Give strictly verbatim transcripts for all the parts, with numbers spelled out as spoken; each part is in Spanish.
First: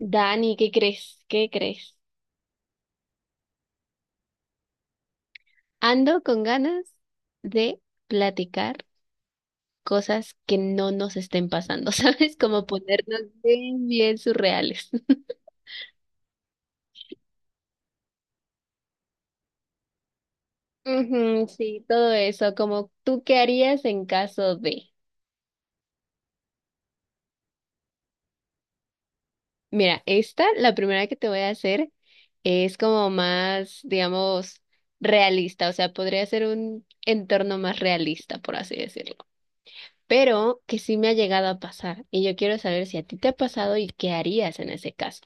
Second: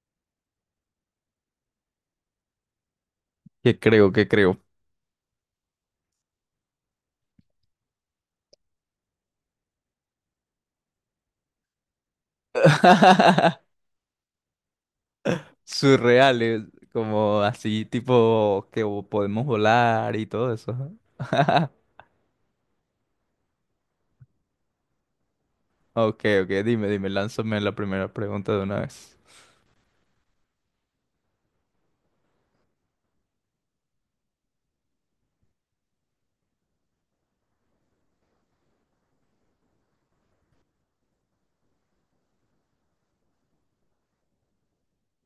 Dani, ¿qué crees? ¿Qué crees? ¿Qué creo? ¿Qué creo? Ando con ganas de platicar cosas que no nos estén pasando, ¿sabes? Como ponernos bien, bien surreales. Surreales, como así tipo que vo- podemos volar y todo eso. Ujú, sí, todo eso, como tú qué harías en caso de. Ok, ok, dime, dime, lánzame la primera pregunta de una vez. Mira, esta, la primera que te voy a hacer, es como más, digamos, realista, o sea, podría ser un entorno más realista, por así decirlo. Pero que sí me ha llegado a pasar y yo quiero saber si a ti te ha pasado y qué harías en ese caso.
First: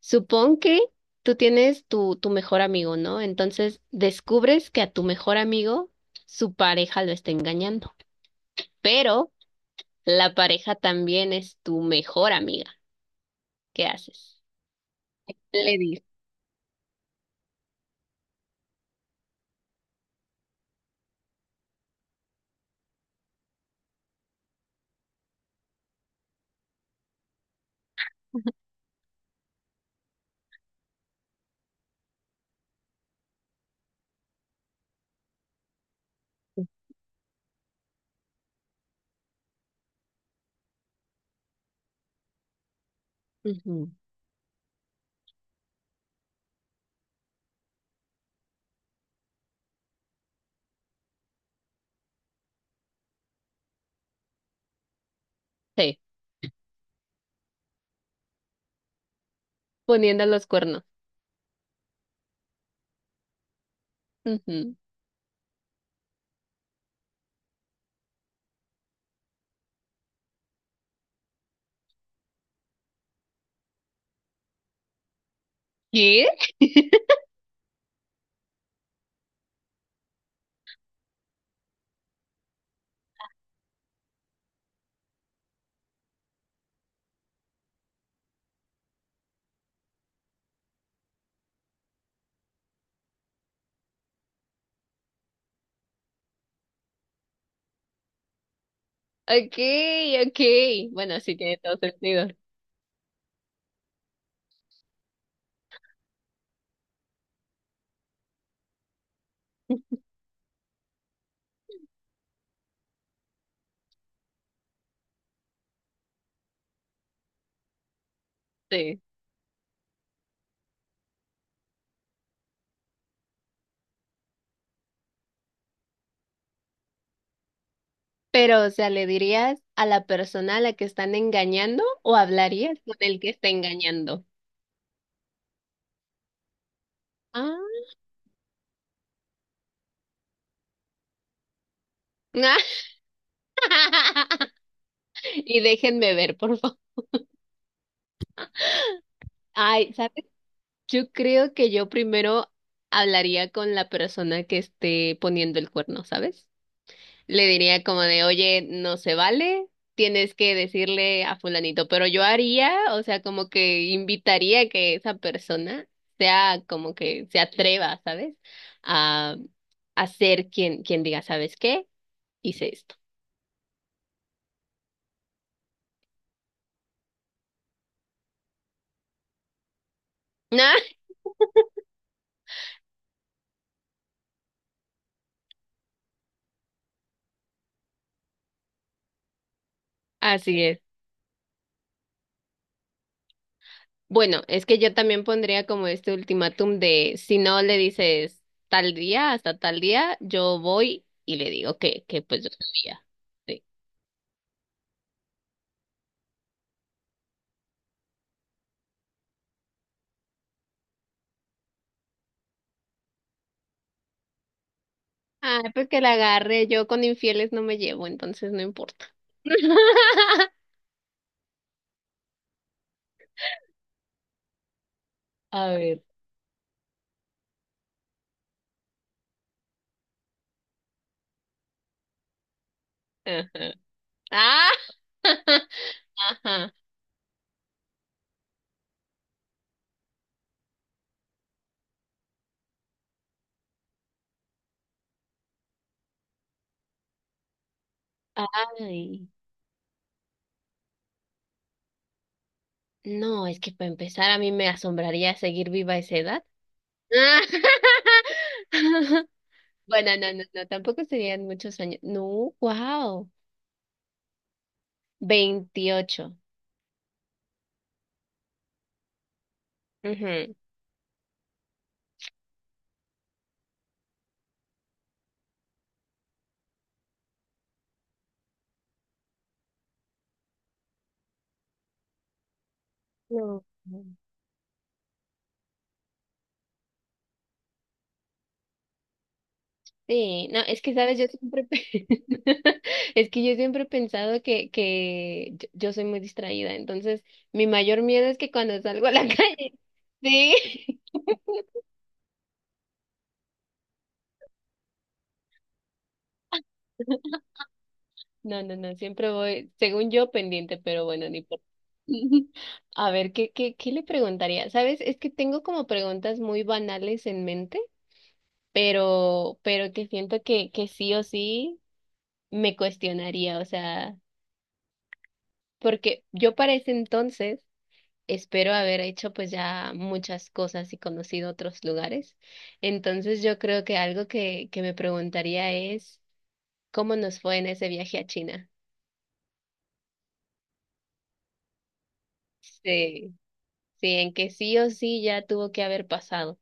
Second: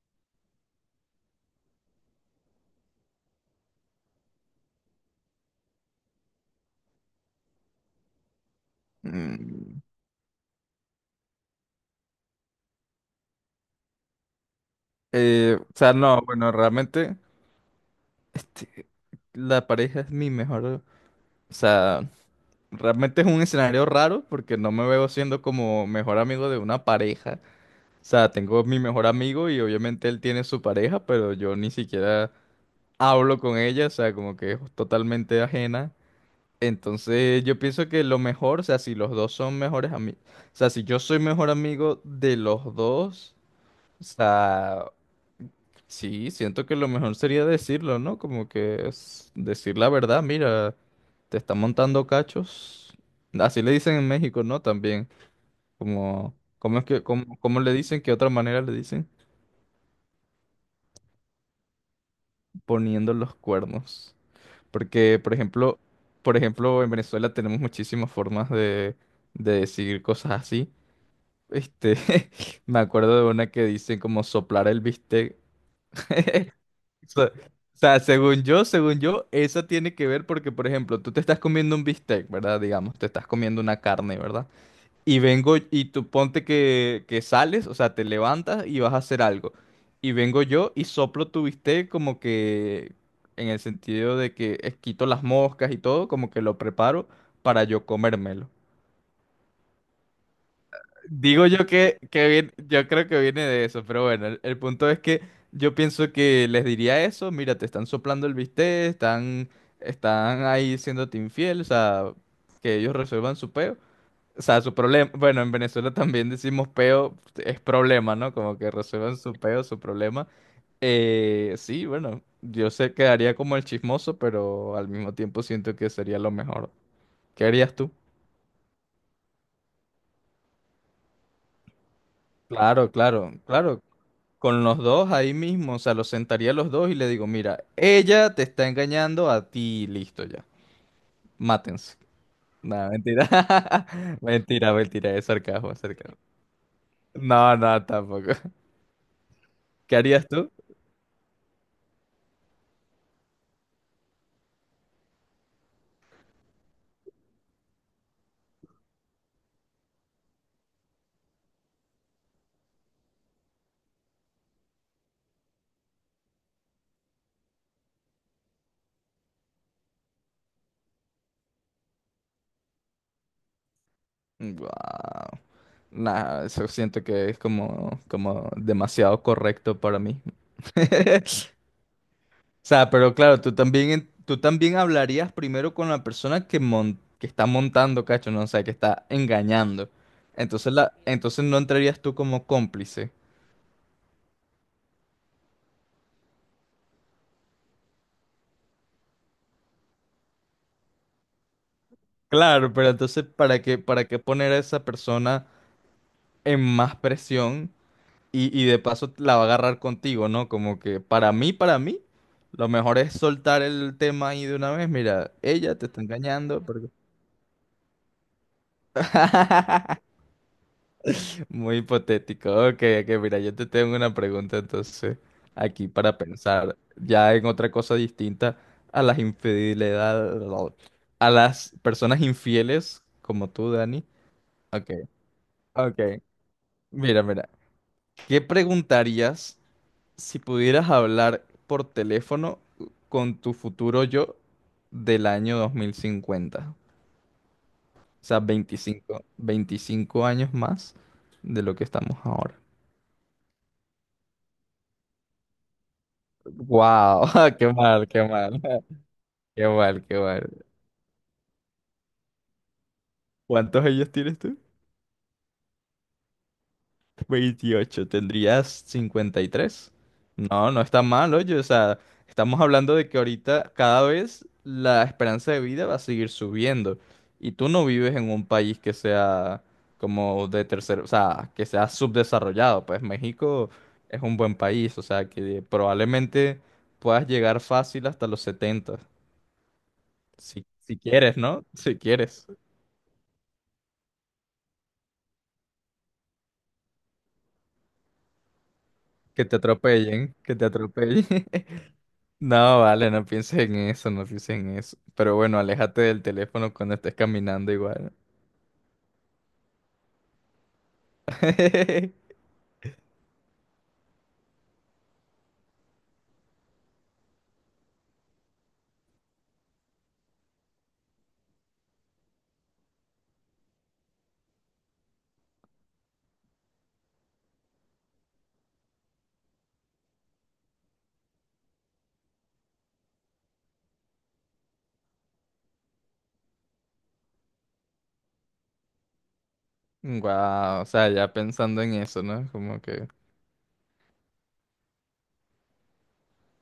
Supón que tú tienes tu, tu mejor amigo, ¿no? Entonces descubres que a tu mejor amigo su pareja lo está engañando, pero Mm, la pareja también es tu mejor amiga. ¿Qué haces? eh, o Le sea, dices, no, bueno, realmente este, la pareja es mi mejor, o sea, realmente es un escenario raro porque no me veo siendo como mejor amigo de una pareja. O sea, tengo mi mejor amigo y obviamente él tiene su pareja, pero yo ni siquiera hablo con ella, o sea, como que es totalmente ajena. Entonces yo pienso que lo mejor, o sea, si los dos son mejores amigos, o sea, si yo soy mejor amigo de los dos, ujú. o sea, sí, siento que lo mejor sería decirlo, ¿no? Como que es decir la verdad, mira, te está montando cachos. Así le dicen en México, ¿no? También, Sí, como, ¿cómo es que, cómo, cómo le dicen? ¿Qué otra manera le dicen? poniendo los cuernos. Poniendo los cuernos. Ujú. Porque, por ejemplo, por ejemplo, en Venezuela tenemos muchísimas formas de, de decir cosas así. Este, me acuerdo de una que dicen como soplar el bistec. ¿Qué? O sea, o sea, según yo, según yo, esa tiene que ver porque, por ejemplo, tú te estás comiendo un bistec, ¿verdad? Digamos, te estás comiendo una carne, ¿verdad? Y vengo y tú ponte que, que sales, o sea, te levantas y vas a hacer algo. Y vengo yo y soplo tu bistec como que en el sentido de que eh, quito las moscas y todo, como que lo preparo para yo comérmelo. Ok, ok. Bueno, sí Digo tiene yo todo que, que sentido. viene- yo creo que viene de eso, pero bueno, el, el punto es que yo pienso que les diría eso, mira, te están soplando el bistec, están, están ahí siéndote infiel, o sea, que ellos resuelvan su peo. O sea, su problema, bueno, en Venezuela también decimos peo, es problema, ¿no? Como que Sí. resuelvan su peo, su problema. Eh, sí, bueno, yo sé quedaría como el chismoso, pero al mismo tiempo siento que sería lo mejor. ¿Qué harías tú? Pero, o sea, ¿le dirías a la persona a la que están engañando o hablarías Claro, con el que claro, está claro. engañando? Con los dos ahí mismo, o sea, los sentaría a los dos y le digo, mira, Ah. ella te está engañando a ti, listo ya, mátense. No, mentira. Mentira, mentira, es Y sarcasmo, es déjenme sarcasmo. ver, por favor. No, no, tampoco. Ay, ¿Qué ¿sabes? harías tú? Yo creo que yo primero hablaría con la persona que esté poniendo el cuerno, ¿sabes? Le diría como de, oye, no se vale, tienes que decirle a fulanito, pero yo haría, o sea, como que invitaría a que esa persona sea como que se atreva, ¿sabes? A, a ser quien, quien diga, ¿sabes qué? Hice esto. Guau. Nah, eso siento que es como, como demasiado correcto para mí. O sea, pero claro, tú también, en- tú también hablarías primero con la persona que, mon- que está montando, cacho, no, o sea, que está engañando. Ah, así Entonces, es. la, entonces no entrarías tú como cómplice. Bueno, es que yo también pondría como este ultimátum de, si no le dices tal día, hasta tal día, yo voy y le digo que, que pues yo Claro, pero sabía. entonces, ¿para Sí. qué, para qué poner a esa persona en más presión? Y, y de paso la va a agarrar contigo, ¿no? Como que para mí, para mí, lo mejor es soltar el tema ahí de una vez. Mira, Ah, ella te pues que está la engañando. agarre. Yo porque- con infieles no me llevo, entonces no importa. Muy hipotético. Ok, ok, mira, yo te tengo una pregunta entonces A aquí ver. para pensar ya en otra cosa distinta a las infidelidades, a las personas infieles como tú, Ajá. Dani. Ah, Ok, ok. ajá. Mira, mira, ¿qué preguntarías? Si pudieras hablar por teléfono con tu futuro yo del año dos mil cincuenta, o sea, veinticinco Ay. veinticinco años más de lo que estamos ahora. No, es que para empezar a mí me asombraría seguir viva a esa edad. ¡Wow! ¡Qué mal, qué mal! ¡Qué mal, Bueno, qué no, no, no, mal! tampoco serían muchos años. No, wow. ¿Cuántos años tienes tú? Veintiocho. Veintiocho tendrías cincuenta y tres. Ujú. No, no está mal, oye, o sea, estamos hablando de que ahorita cada vez la esperanza de vida va a seguir subiendo y tú no vives en un país que sea como de tercer, o sea, que sea subdesarrollado, pues México No. es un buen país, o sea, que probablemente puedas llegar fácil hasta los setenta Sí, no, si, es que si sabes, yo quieres, siempre ¿no? Si pe- quieres, es que yo siempre he pensado que, que yo yo soy muy distraída, entonces mi mayor miedo es que cuando salgo a la que te calle, atropellen, que te sí, atropellen. No, vale, no pienses en eso, no pienses en eso. Pero bueno, aléjate del teléfono cuando estés caminando igual. no, no, no, siempre voy, según yo, pendiente, pero bueno, ni por... A ver, ¿qué, qué, qué le preguntaría? Sabes, es que tengo como preguntas muy banales en mente, pero, pero que siento que, que sí o sí me cuestionaría, o sea, porque yo para ese entonces espero haber hecho pues ya muchas cosas y conocido otros lugares. Entonces yo creo que algo que, que me preguntaría es ¿cómo nos fue en ese viaje a China? Wow, o sea, ya pensando en eso, ¿no? Como que... Sí, sí, en que sí o sí ya tuvo que haber pasado,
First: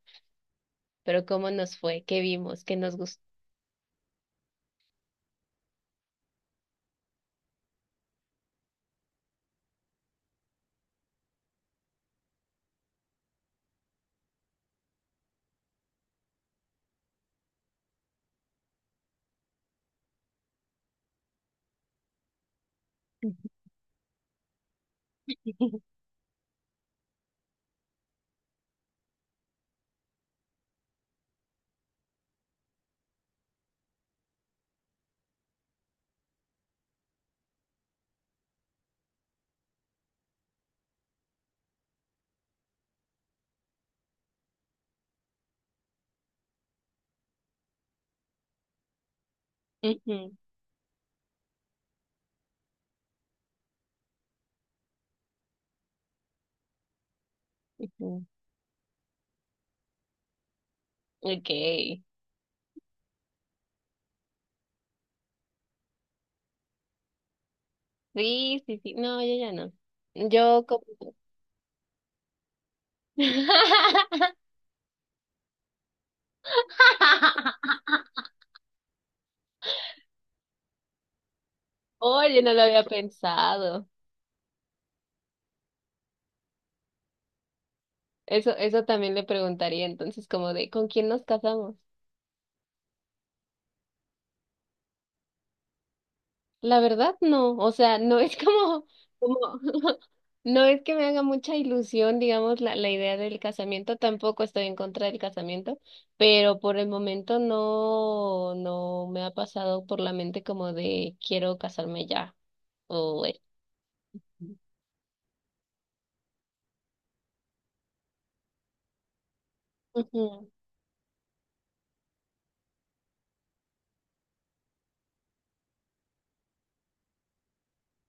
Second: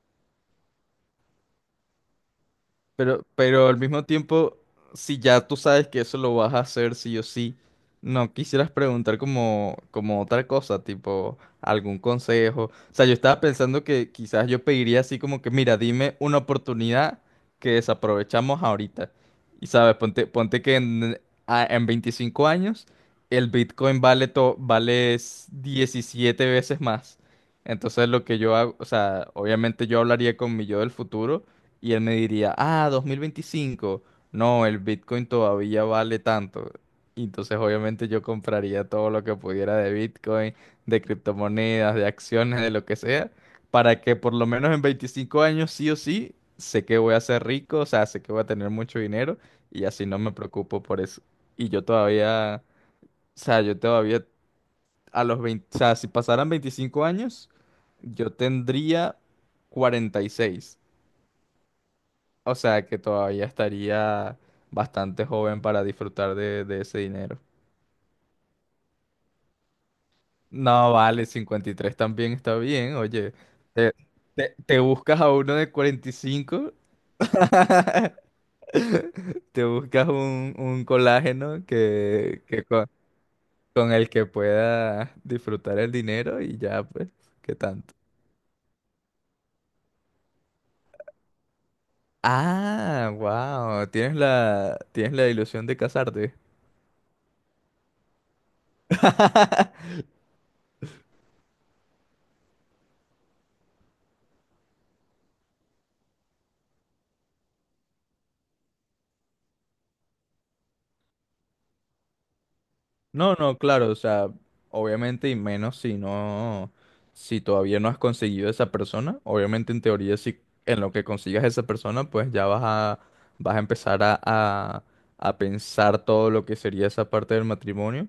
pero ¿cómo nos fue? ¿Qué vimos? ¿Qué nos gustó? Pero, pero al mismo tiempo, si ya tú sabes que eso lo vas a hacer sí o sí, no quisieras preguntar como, como otra cosa, tipo algún consejo. O sea, yo estaba pensando que quizás yo pediría así como que, mira, dime una oportunidad que desaprovechamos ahorita. Y sabes, ponte, ponte que en, a- en veinticinco años el Bitcoin vale, to- vale s- diecisiete veces más. Entonces lo que yo hago, o sea, obviamente yo hablaría con mi yo del futuro y él me diría, ah, dos mil veinticinco. No, el Bitcoin todavía vale tanto. Y entonces obviamente yo compraría todo lo que pudiera de Bitcoin, de criptomonedas, de acciones, de lo que sea, para que por lo menos en veinticinco años sí o sí, sé que voy a ser rico, o sea, sé que voy a tener mucho dinero y así no me Ujú, preocupo por eso. Y yo todavía, o sea, yo todavía a los veinte o sea, si pasaran veinticinco años, ujú. yo tendría cuarenta y seis. Okay. O sea que todavía estaría bastante joven para disfrutar de, de ese dinero. Sí, sí, sí. No, yo ya no. Yo como... No, vale, cincuenta y tres también está bien, oye. Te, te- te buscas a uno de cuarenta y cinco, te buscas un, un colágeno Oye, que, no lo que había co- pensado. con, el que puedas disfrutar el dinero y ya, pues, ¿qué tanto? Eso, eso también le preguntaría entonces, como de, ¿con quién nos casamos? Ah, wow, tienes la, tienes la ilusión de casarte. La verdad, no, o sea, no es como, como, no es que me haga mucha ilusión, digamos, la, la idea del casamiento, tampoco estoy en contra del casamiento, pero por el momento no, no me ha pasado por la mente como de, quiero casarme ya, o No, eh, no, claro, o sea, obviamente y menos si no, si todavía no has conseguido esa persona, obviamente en teoría si ujú. en lo que consigas esa persona, pues ya vas a, vas a empezar a, a, a pensar todo lo que sería esa parte del matrimonio,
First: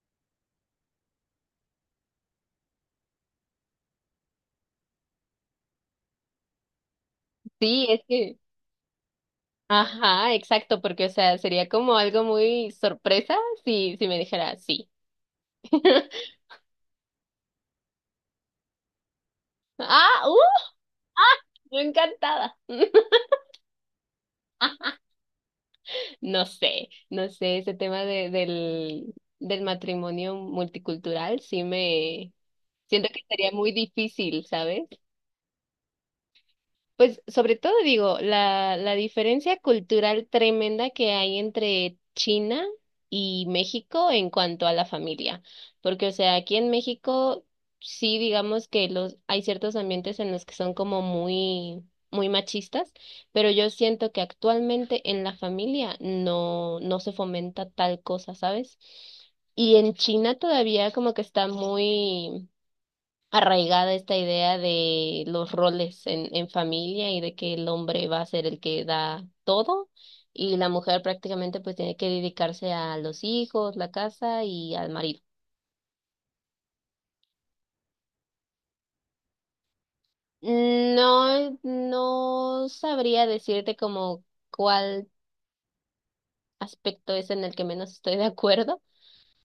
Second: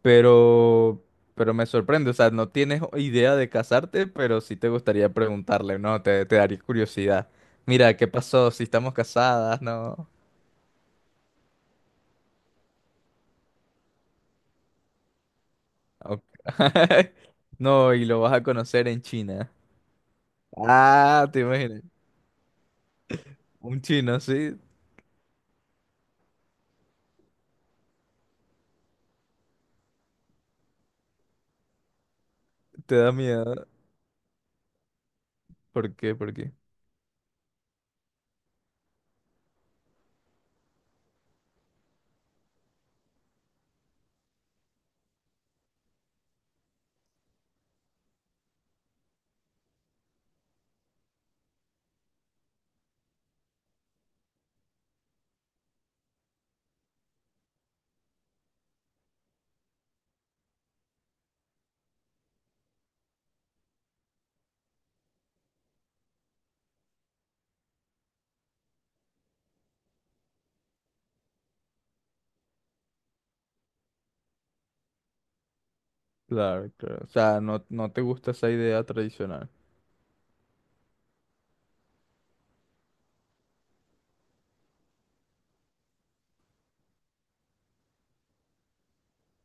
pero, pero me sorprende, o sea, no tienes idea de casarte, pero sí te gustaría preguntarle, ¿no? Te, te daría curiosidad. Sí, Mira, es ¿qué que, pasó? Si estamos casadas, ¿no? ajá, exacto, porque, o sea, sería como algo muy sorpresa si, si me dijera sí. Ok. No, y lo vas a conocer en China. Ah, Ah, te yo imaginas. encantada. Un chino así No sé, no sé, ese tema de, del, del matrimonio multicultural sí me te siento da que sería miedo. muy difícil, ¿sabes? ¿Por qué? ¿Por qué? Pues sobre todo digo, la, la diferencia cultural tremenda que hay entre China y México en cuanto a la familia, porque o sea, aquí en México sí digamos que los hay ciertos ambientes en los que son como muy muy machistas, pero yo siento que actualmente en la familia no no se fomenta tal cosa, ¿sabes? Y en China todavía como que está muy arraigada esta idea de los roles en, en familia y de que el hombre va a ser el que da todo y la mujer prácticamente pues tiene que dedicarse a los hijos, la casa y al marido. Claro, claro. O sea, no, no te gusta esa idea tradicional. No, no sabría decirte como cuál aspecto es en el que menos estoy de acuerdo,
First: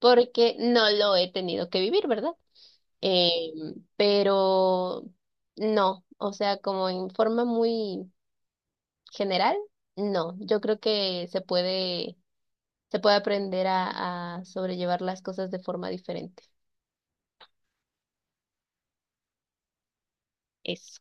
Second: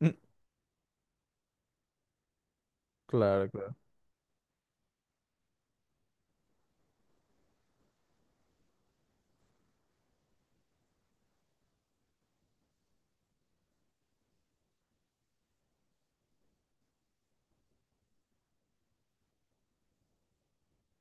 no lo he tenido que vivir, ¿verdad? Claro, Eh, claro. pero no, o sea, como en forma muy general, no. Yo creo que se puede, se puede aprender a, a sobrellevar las cosas de forma diferente. Eso.